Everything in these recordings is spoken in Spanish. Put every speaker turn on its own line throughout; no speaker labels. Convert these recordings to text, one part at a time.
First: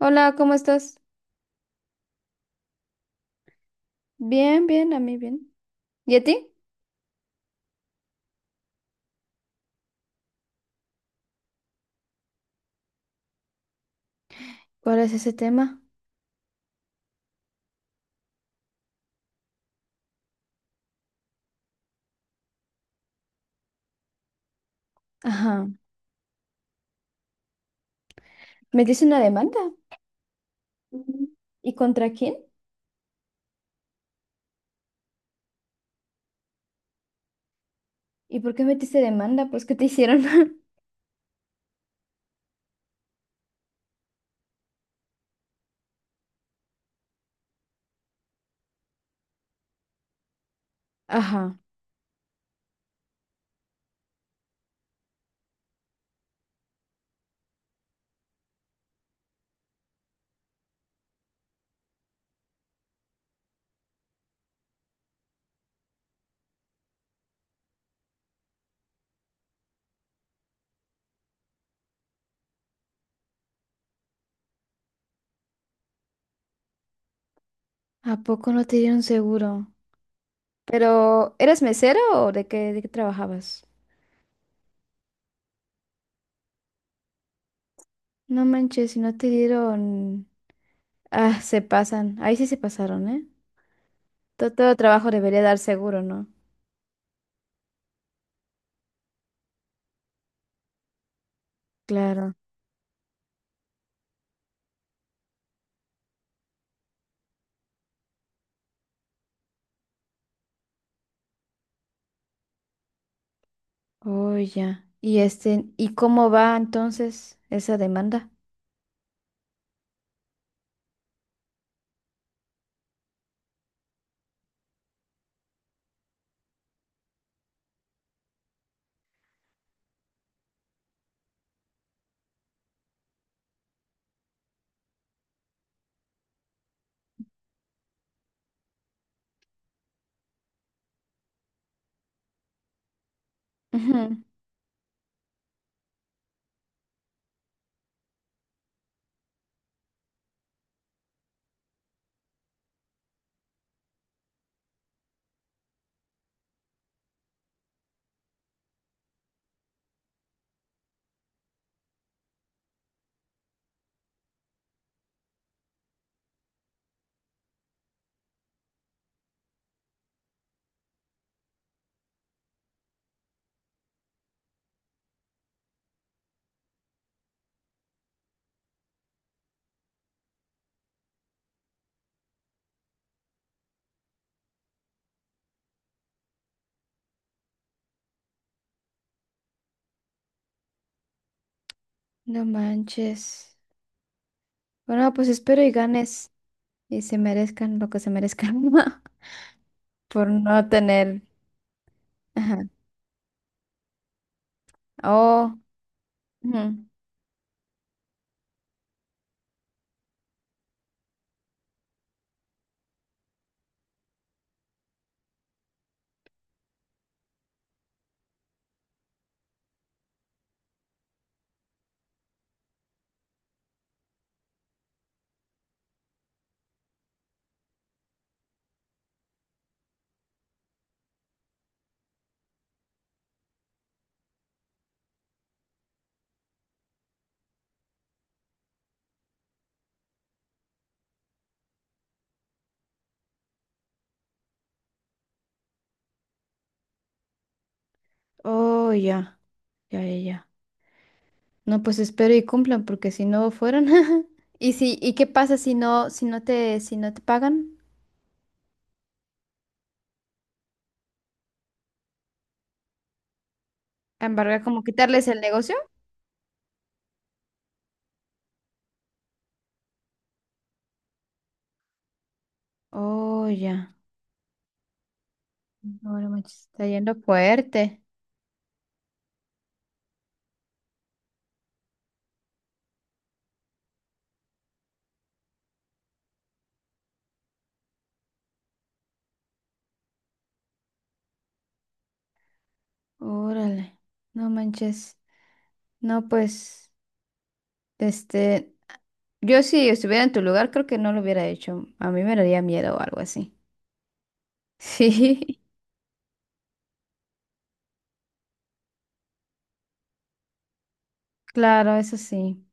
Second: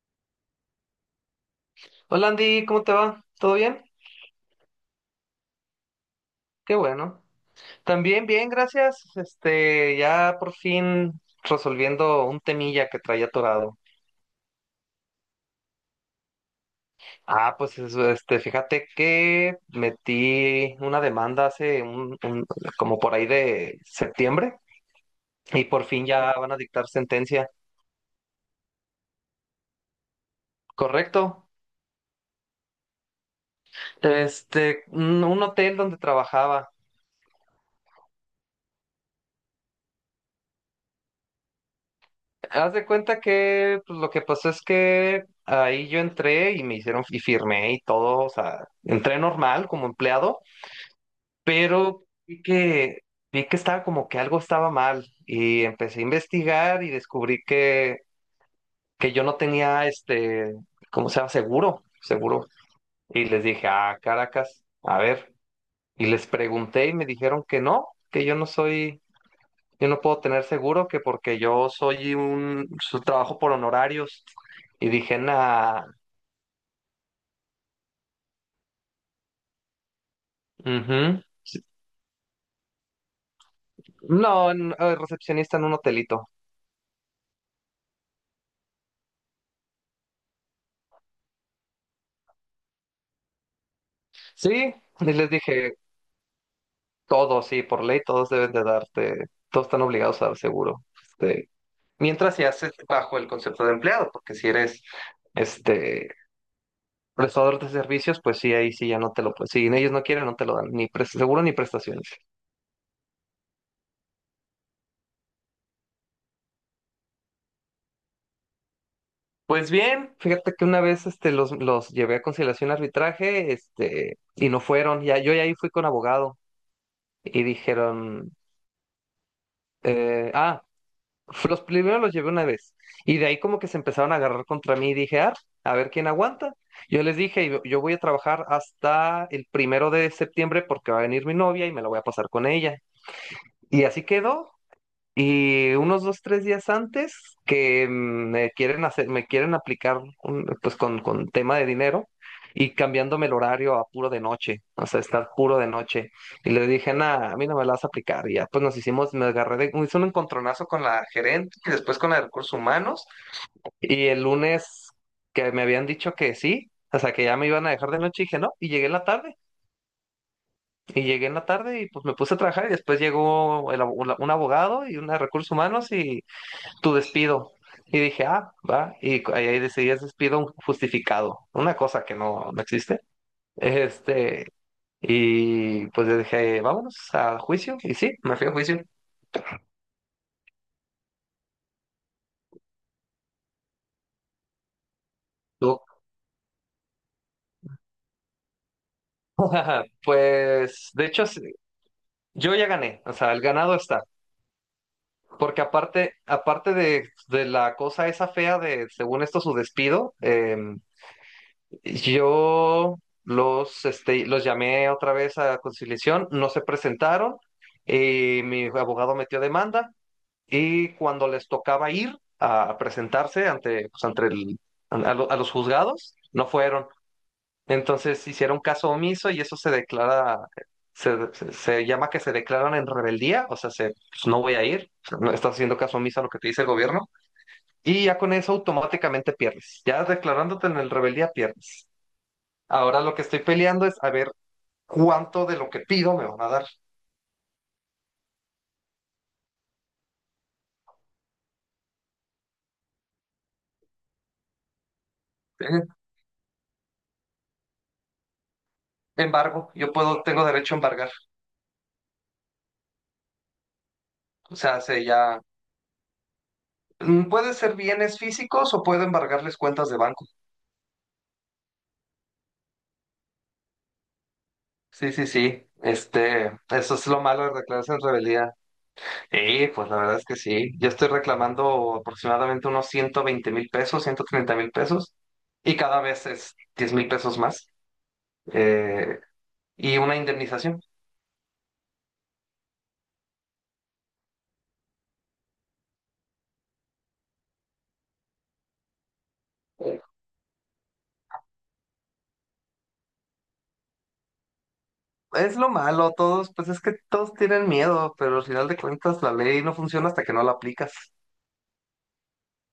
Hola, ¿cómo estás?
Hola Andy, ¿cómo te va? ¿Todo bien?
Bien, bien, a mí bien. ¿Y a ti?
Qué bueno. También bien, gracias. Ya por fin resolviendo un temilla que traía atorado.
¿Cuál es ese tema?
Ah, pues eso, fíjate que metí una demanda hace como por ahí de septiembre y
Ajá.
por fin ya van a dictar sentencia.
¿Metiste una demanda? Ujú.
Correcto.
¿Y contra quién?
Un hotel donde trabajaba.
¿Y por qué metiste demanda? Pues, ¿qué te hicieron?
Haz de cuenta que pues, lo que pasó es que ahí yo entré y me hicieron y firmé y todo, o sea, entré normal como empleado,
Ajá.
pero vi que estaba como que algo estaba mal y empecé a investigar y descubrí que yo no tenía ¿cómo se llama? Seguro, seguro. Y les dije, "Ah, Caracas, a ver." Y les pregunté y me dijeron que no, que yo no puedo tener seguro que porque yo soy un su trabajo por honorarios y dije, nah,
¿A poco no te dieron seguro?
ujú,
Pero,
sí,
¿eras mesero o de qué trabajabas?
no, recepcionista en un hotelito.
No manches, si no te dieron. Ah, se pasan. Ahí sí se pasaron, ¿eh? Todo
Sí, y
trabajo
les
debería dar
dije,
seguro, ¿no?
todos, sí, por ley todos deben de darte, todos están obligados a dar seguro. Este,
Claro.
mientras se hace bajo el concepto de empleado, porque si eres este prestador de servicios, pues sí, ahí sí ya no te lo, pues si ellos no quieren, no te lo dan, ni seguro ni prestaciones.
Oh, ya. ¿Y este, y cómo va entonces esa demanda?
Pues bien, fíjate que una vez los llevé a conciliación y arbitraje, y no fueron. Ya, yo ya ahí fui con abogado y dijeron, eh, ah, los primero los llevé una vez. Y de ahí como que se empezaron a agarrar contra mí y dije, ah, a ver quién aguanta. Yo les dije, yo voy a trabajar hasta el primero de septiembre porque va a venir mi novia y me la voy a pasar con ella. Y así
Ujú.
quedó. Y unos dos, tres días antes que me quieren aplicar pues con tema de dinero y cambiándome el horario a puro de noche, o sea, estar puro de noche. Y le dije, nada, a mí no me la vas a aplicar. Y ya pues nos hicimos, me agarré de, hice un encontronazo con la gerente y después con la de recursos humanos. Y el lunes que me habían dicho que sí, o sea, que ya me iban a dejar de noche, dije no, y llegué en la tarde. Y llegué en la tarde y pues me puse a trabajar y después llegó un abogado y una de recursos humanos y tu despido. Y dije, ah, va. Y ahí decidí, es despido justificado, una cosa que no, no existe. Este, y pues yo dije, vámonos a juicio. Y sí, me fui a juicio.
No manches. Bueno, pues espero y
Tú.
ganes y se merezcan lo que se merezcan por no
Pues, de
tener.
hecho, sí, yo
Ajá.
ya gané, o sea, el ganado está.
Oh,
Porque aparte
ujú.
de la cosa esa fea de, según esto, su despido, yo los llamé otra vez a conciliación, no se presentaron, mi abogado metió demanda y cuando les tocaba ir a presentarse ante, pues, ante el- a, lo- a los juzgados, no fueron. Entonces hicieron caso omiso y eso se declara, se llama que se declaran en rebeldía, o sea, pues, no voy a ir, o sea, no estás haciendo caso omiso a lo que te dice el gobierno y ya con eso automáticamente pierdes, ya declarándote en el rebeldía pierdes. Ahora lo que estoy peleando es a ver cuánto de lo que pido me van a dar.
Oh, ya. Ya, ya, ya. No, pues espero y cumplan porque si no fueron. ¿Y si, y qué pasa
Eh,
si no te pagan?
Embargo, yo puedo, tengo derecho a embargar. O
¿Embargar
sea,
como
se
quitarles el
ya
negocio?
puede ser bienes físicos o puedo embargarles cuentas de banco.
Oh, ya.
Sí, sí, sí.
No, no manches, está
Eso es
yendo
lo malo de declararse en
fuerte.
rebeldía. Y pues la verdad es que sí. Yo estoy reclamando aproximadamente unos 120,000 pesos, 130,000 pesos, y cada vez es 10,000 pesos más. eh, y una indemnización.
Órale. No manches. No, pues, este, yo si estuviera en tu lugar, creo que no lo hubiera hecho. A mí me daría miedo o algo así.
Es
Sí,
lo malo, todos, pues es que todos tienen miedo, pero al final de cuentas la ley no funciona hasta que no la aplicas.
claro, eso sí.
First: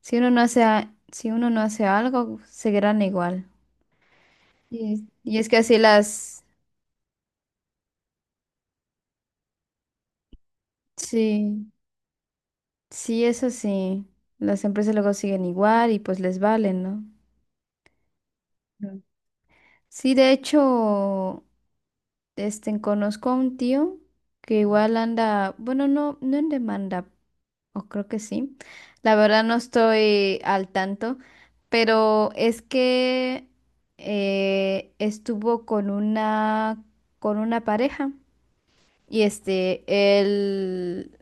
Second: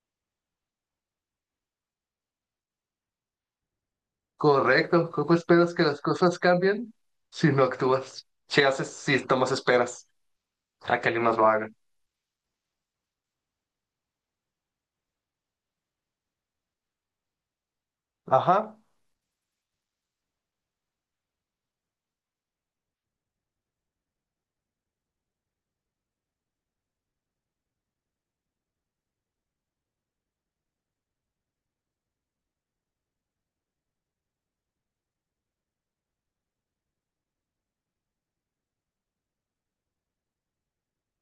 Si uno no hace, si uno no hace algo, seguirán igual.
Correcto, ¿cómo
Y es que
esperas
así
que las cosas
las,
cambien si no actúas? Si haces, si tomas esperas a que alguien más lo haga.
sí, sí, eso sí. Las empresas luego siguen igual y pues les valen, ¿no?
Ajá,
Mm. Sí, de hecho, este, conozco a un tío que igual anda, bueno, no, no en demanda. O creo que sí. La verdad no estoy al tanto, pero es que estuvo con una pareja y este él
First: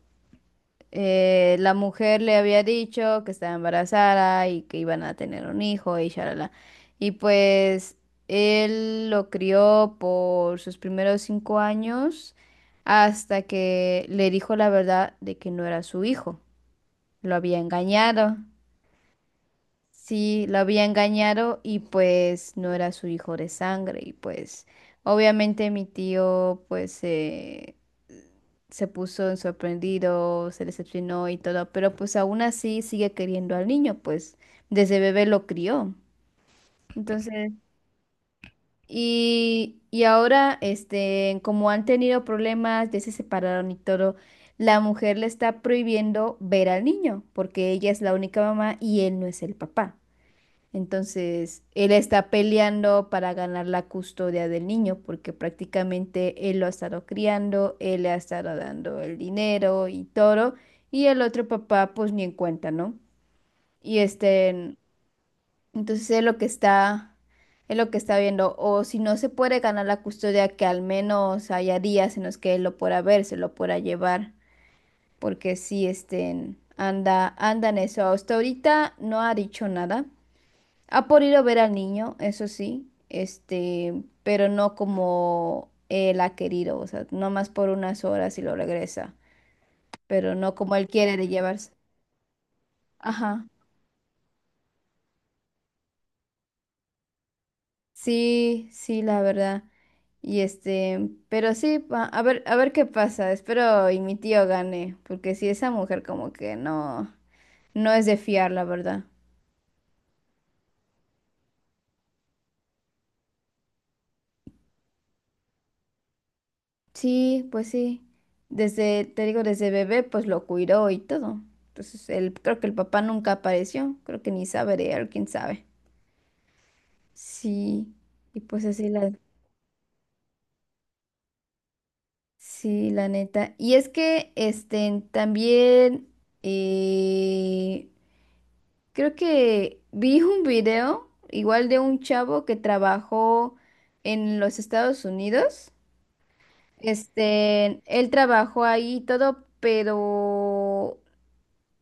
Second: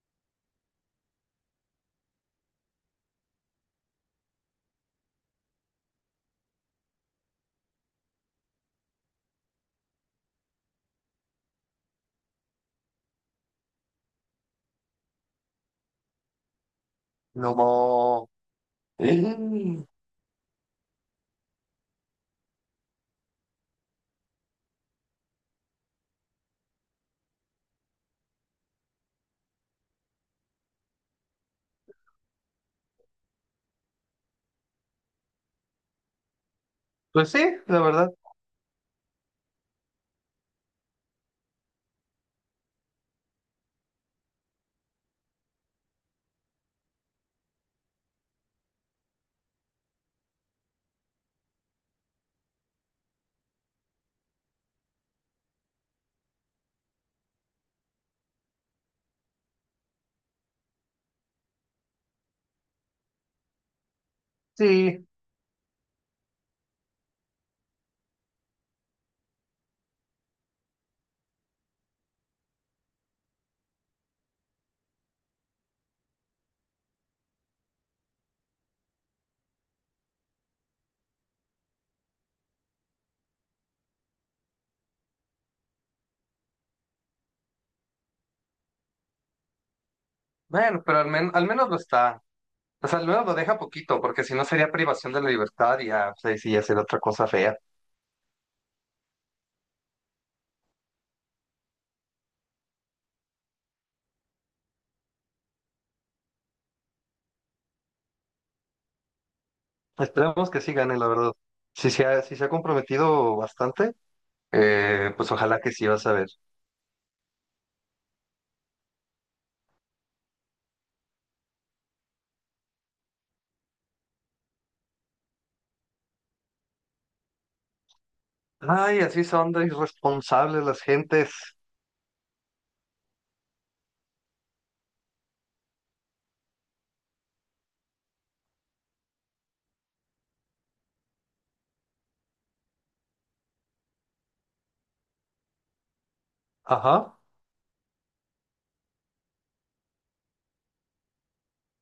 la mujer le había dicho que estaba embarazada y que iban a tener un hijo y shalala. Y pues él lo crió por sus primeros 5 años hasta que le dijo la verdad de que no era su hijo. Lo había
no.
engañado.
Mm.
Sí, lo había engañado y pues no era su hijo de sangre y pues obviamente mi tío pues se puso en sorprendido, se decepcionó y todo, pero pues aún así sigue queriendo al niño, pues desde bebé lo crió.
Pues sí,
Entonces,
la verdad,
y ahora, este, como han tenido problemas, ya se separaron y todo, la mujer le está prohibiendo ver al niño porque ella es la única mamá y él no es el papá. Entonces, él está peleando para ganar la custodia del niño, porque prácticamente él lo ha estado criando, él le ha estado dando el dinero y todo, y el otro papá, pues ni en cuenta, ¿no? Y este,
sí.
entonces es lo que está viendo, o si no se puede ganar la custodia, que al menos haya días en los que él lo pueda ver, se lo pueda llevar, porque sí, este, anda, anda en eso. Hasta ahorita no ha dicho nada. Ah, por ir a ver al niño, eso sí, este, pero no como él ha querido, o sea, nomás por unas horas y lo regresa, pero no como
Bueno,
él
pero al,
quiere de
men- al menos
llevarse.
lo está. O sea, al menos lo
Ajá.
deja poquito, porque si no sería privación de la libertad y ya, pues ahí sí ya sería otra cosa fea.
Sí, sí, la verdad. Y este, pero sí, a ver qué pasa. Espero y mi tío gane, porque si esa mujer como que no, no es de fiar, la verdad.
Esperemos que sí gane, la verdad. Si se ha, sí se ha comprometido bastante. Pues ojalá que sí vas a ver.
Sí, pues sí. Desde, te digo, desde bebé, pues lo cuidó y todo. Entonces, él, creo que el papá nunca apareció. Creo que ni sabe de él, quién sabe. Sí, y pues así
Ay,
la,
así son de irresponsables las gentes.
sí, la neta. Y es que, este, también, eh, creo que vi un video, igual de un chavo que trabajó en los Estados Unidos.
Ajá.
Este, él trabajó ahí y todo, pero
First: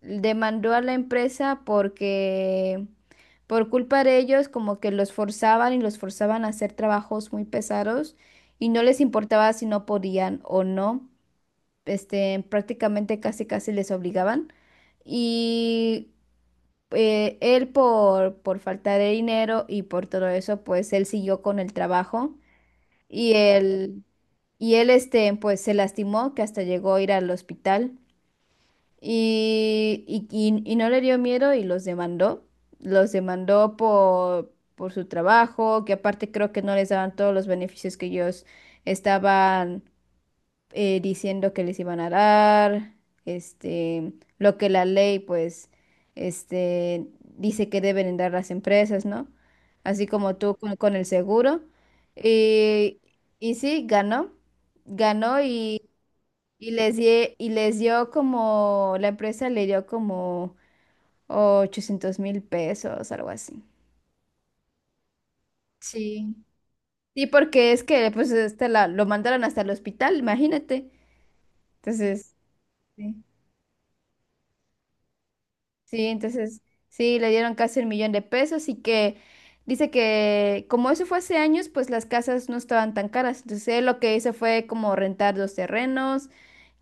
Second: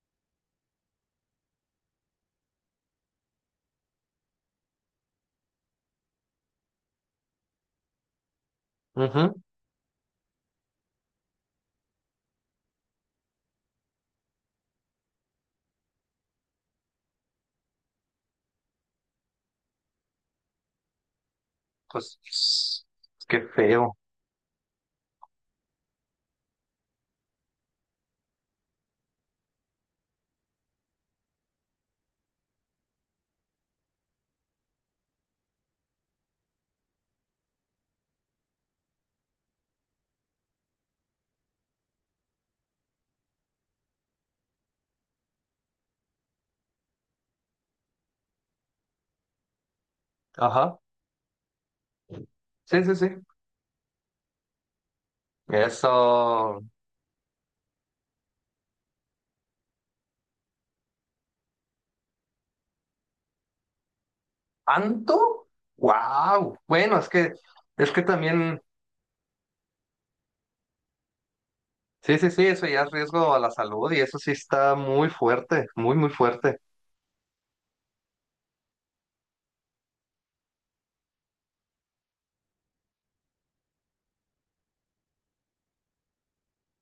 demandó a la empresa porque por culpa de ellos como que los forzaban y los forzaban a hacer trabajos muy pesados y no les
Ujú,
importaba si no podían o no, este, prácticamente casi casi les obligaban. Y él por falta de dinero y por todo eso, pues él siguió con el trabajo
pues
y
qué feo.
él, y él, pues se lastimó que hasta llegó a ir al hospital. Y no le dio miedo y los demandó. Los demandó por su trabajo, que aparte creo que no les daban todos los beneficios que ellos estaban diciendo que les iban a dar. Este, lo que la ley, pues, este, dice que deben dar las empresas, ¿no? Así como tú
Ajá.
con el seguro.
Sí, sí,
Y,
sí.
y sí, ganó. Ganó
Eso.
y les, y les dio como, la empresa le dio como 800,000 pesos, algo así.
¿Tanto?
Sí.
Wow. Bueno, es
Sí,
que
porque es
es que
que pues
también.
este la, lo mandaron hasta el hospital, imagínate.
Sí, sí,
Entonces,
sí, eso ya es
sí,
riesgo a la salud y eso sí está muy fuerte, muy,
sí,
muy fuerte.
entonces sí, le dieron casi un millón de pesos y que dice que como eso fue hace años, pues las casas no estaban tan caras. Entonces él lo que hizo fue como rentar dos terrenos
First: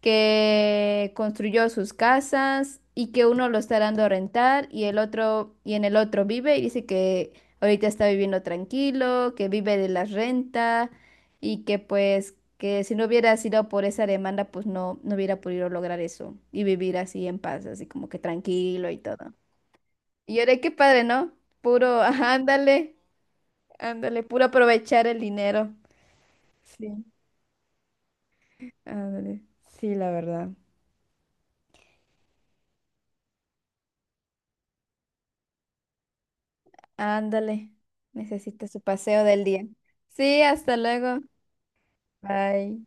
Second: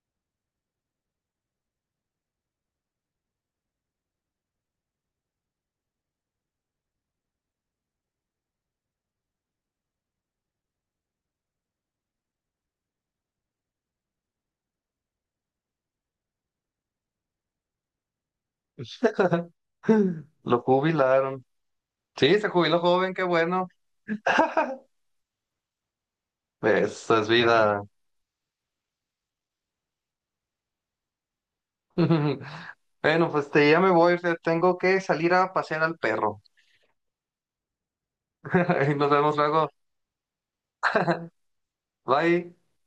que construyó sus casas y que uno lo está dando a rentar y el otro y en el otro vive y dice que ahorita está viviendo tranquilo, que vive de la renta y que pues que si no hubiera sido por esa demanda pues no hubiera podido lograr eso y vivir así en paz, así como que tranquilo y todo. Y yo de
Lo
qué padre, ¿no?
jubilaron.
Puro, ajá,
Sí, se jubiló
ándale,
joven, qué bueno.
ándale, puro aprovechar el dinero. Sí,
Eso es vida.
ándale. Sí, la verdad.
Bueno, pues ya me voy, o sea, tengo que salir a pasear al perro.
Ándale, necesita su
Nos
paseo
vemos
del día.
luego.
Sí, hasta luego.
Bye.
Bye.